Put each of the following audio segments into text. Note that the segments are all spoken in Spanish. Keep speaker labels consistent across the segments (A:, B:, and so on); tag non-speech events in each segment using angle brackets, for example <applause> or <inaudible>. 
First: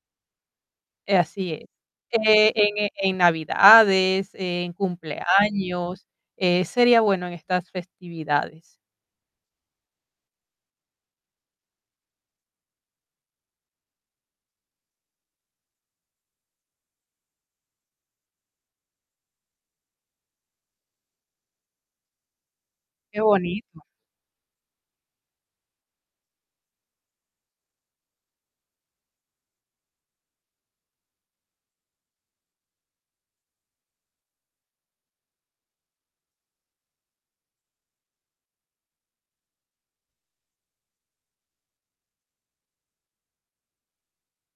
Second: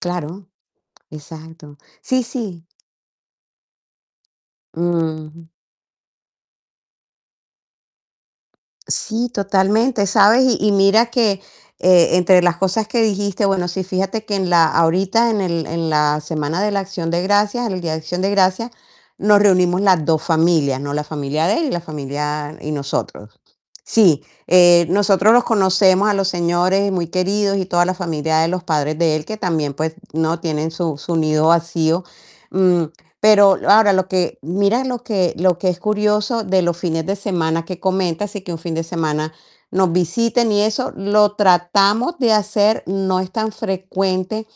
A: Claro,
B: Eh, así es.
A: exacto. Sí,
B: Eh,
A: sí.
B: ene en navidades, en
A: Mm.
B: cumpleaños, eh, sería bueno en estas festividades.
A: Sí, totalmente, ¿sabes? Y y mira que, eh, entre las cosas que dijiste, bueno, sí, fíjate que en la ahorita en el en la semana de la Acción de Gracias, el día de Acción de Gracias, nos reunimos las 2 familias, ¿no? La familia de él y la familia y
B: Qué
A: nosotros
B: bonito.
A: sí, eh, nosotros los conocemos a los señores muy queridos y toda la familia de los padres de él, que también, pues, ¿no? Tienen su su nido vacío, mm, pero ahora, lo que mira lo que lo que es curioso de los fines de semana que comentas, sí que un fin de semana nos visiten y eso, lo tratamos de hacer, no es tan frecuente,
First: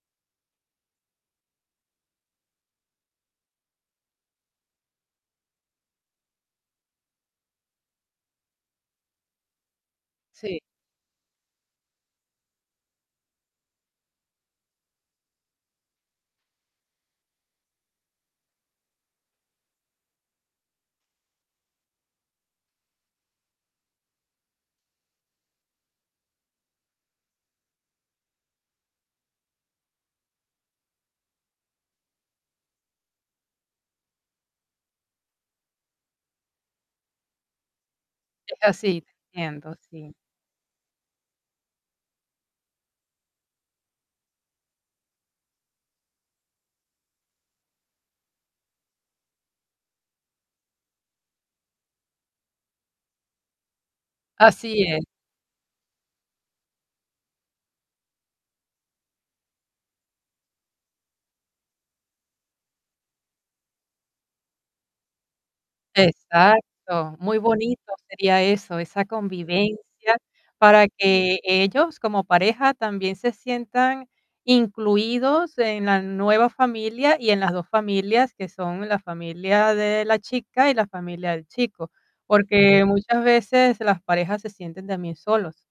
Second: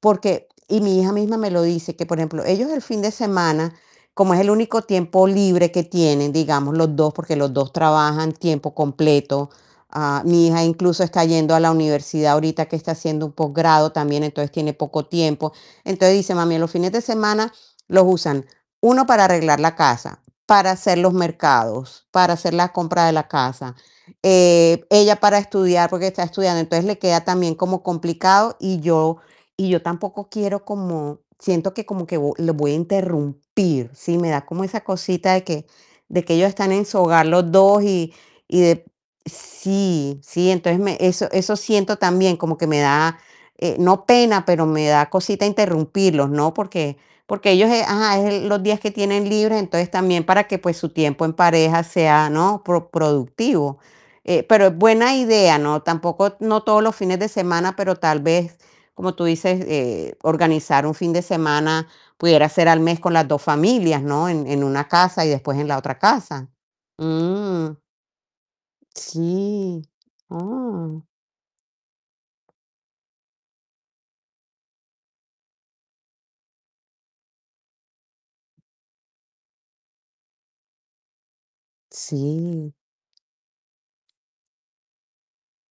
A: porque y mi hija misma me lo dice, que, por ejemplo, ellos el fin de semana, como es el único tiempo libre que tienen, digamos, los 2, porque los 2 trabajan tiempo completo. Ah, mi
B: Sí.
A: hija incluso está yendo a la universidad ahorita que está haciendo un posgrado también, entonces tiene poco tiempo. Entonces dice: "Mami, los fines de semana los usan, 1 para arreglar la casa, para hacer los mercados, para hacer la compra de la casa". Eh, ella para estudiar, porque está estudiando. Entonces le queda también como complicado y yo y yo tampoco quiero como siento que como vo que los voy a interrumpir. Sí, me da como esa cosita de que de que ellos están en su hogar los 2 y
B: Es
A: y de
B: así, te entiendo, sí.
A: sí, sí, entonces me eso eso siento también, como que me da, eh, no pena, pero me da cosita interrumpirlos, ¿no? Porque porque ellos ajá, es los días que tienen libre, entonces también para que, pues, su tiempo en pareja sea, ¿no?, pro productivo. Eh, pero es
B: Así es.
A: buena idea no, tampoco, no todos los fines de semana, pero tal vez, como tú dices, eh, organizar un fin de semana, pudiera ser al mes con las 2 familias, ¿no? En en una casa y después en la otra casa,
B: Exacto. Muy
A: mm.
B: bonito sería eso, esa
A: Sí,
B: convivencia, para
A: oh.
B: que ellos, como pareja, también se sientan incluidos en la nueva familia y en las 2 familias, que son la familia de la chica y la familia del chico,
A: Sí.
B: porque muchas veces las parejas se sienten también solos.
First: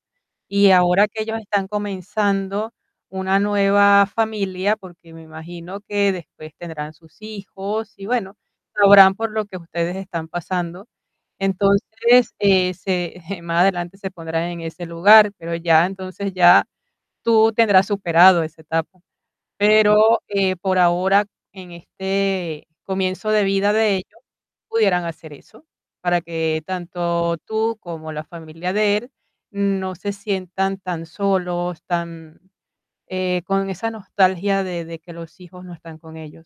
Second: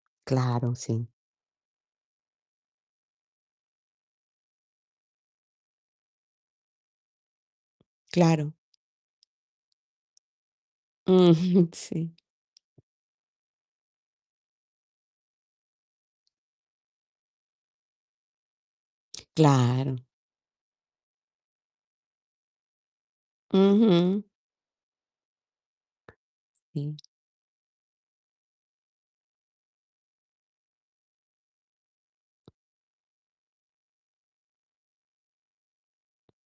B: Y
A: Claro,
B: ahora
A: sí.
B: que ellos están comenzando una nueva familia, porque me imagino que después tendrán sus hijos y, bueno,
A: Claro.
B: sabrán por lo que ustedes están pasando.
A: Mm, sí.
B: Entonces, eh, se, <chuckles> más adelante se pondrán en ese lugar, pero ya, entonces, ya tú tendrás superado esa etapa.
A: Claro.
B: Pero, eh, por ahora, en este comienzo de vida de ellos,
A: Ujú.
B: pudieran hacer eso, para que
A: Sí.
B: tanto tú como la familia de él no se sientan tan solos, tan, eh, con esa nostalgia de de que los hijos no están con ellos.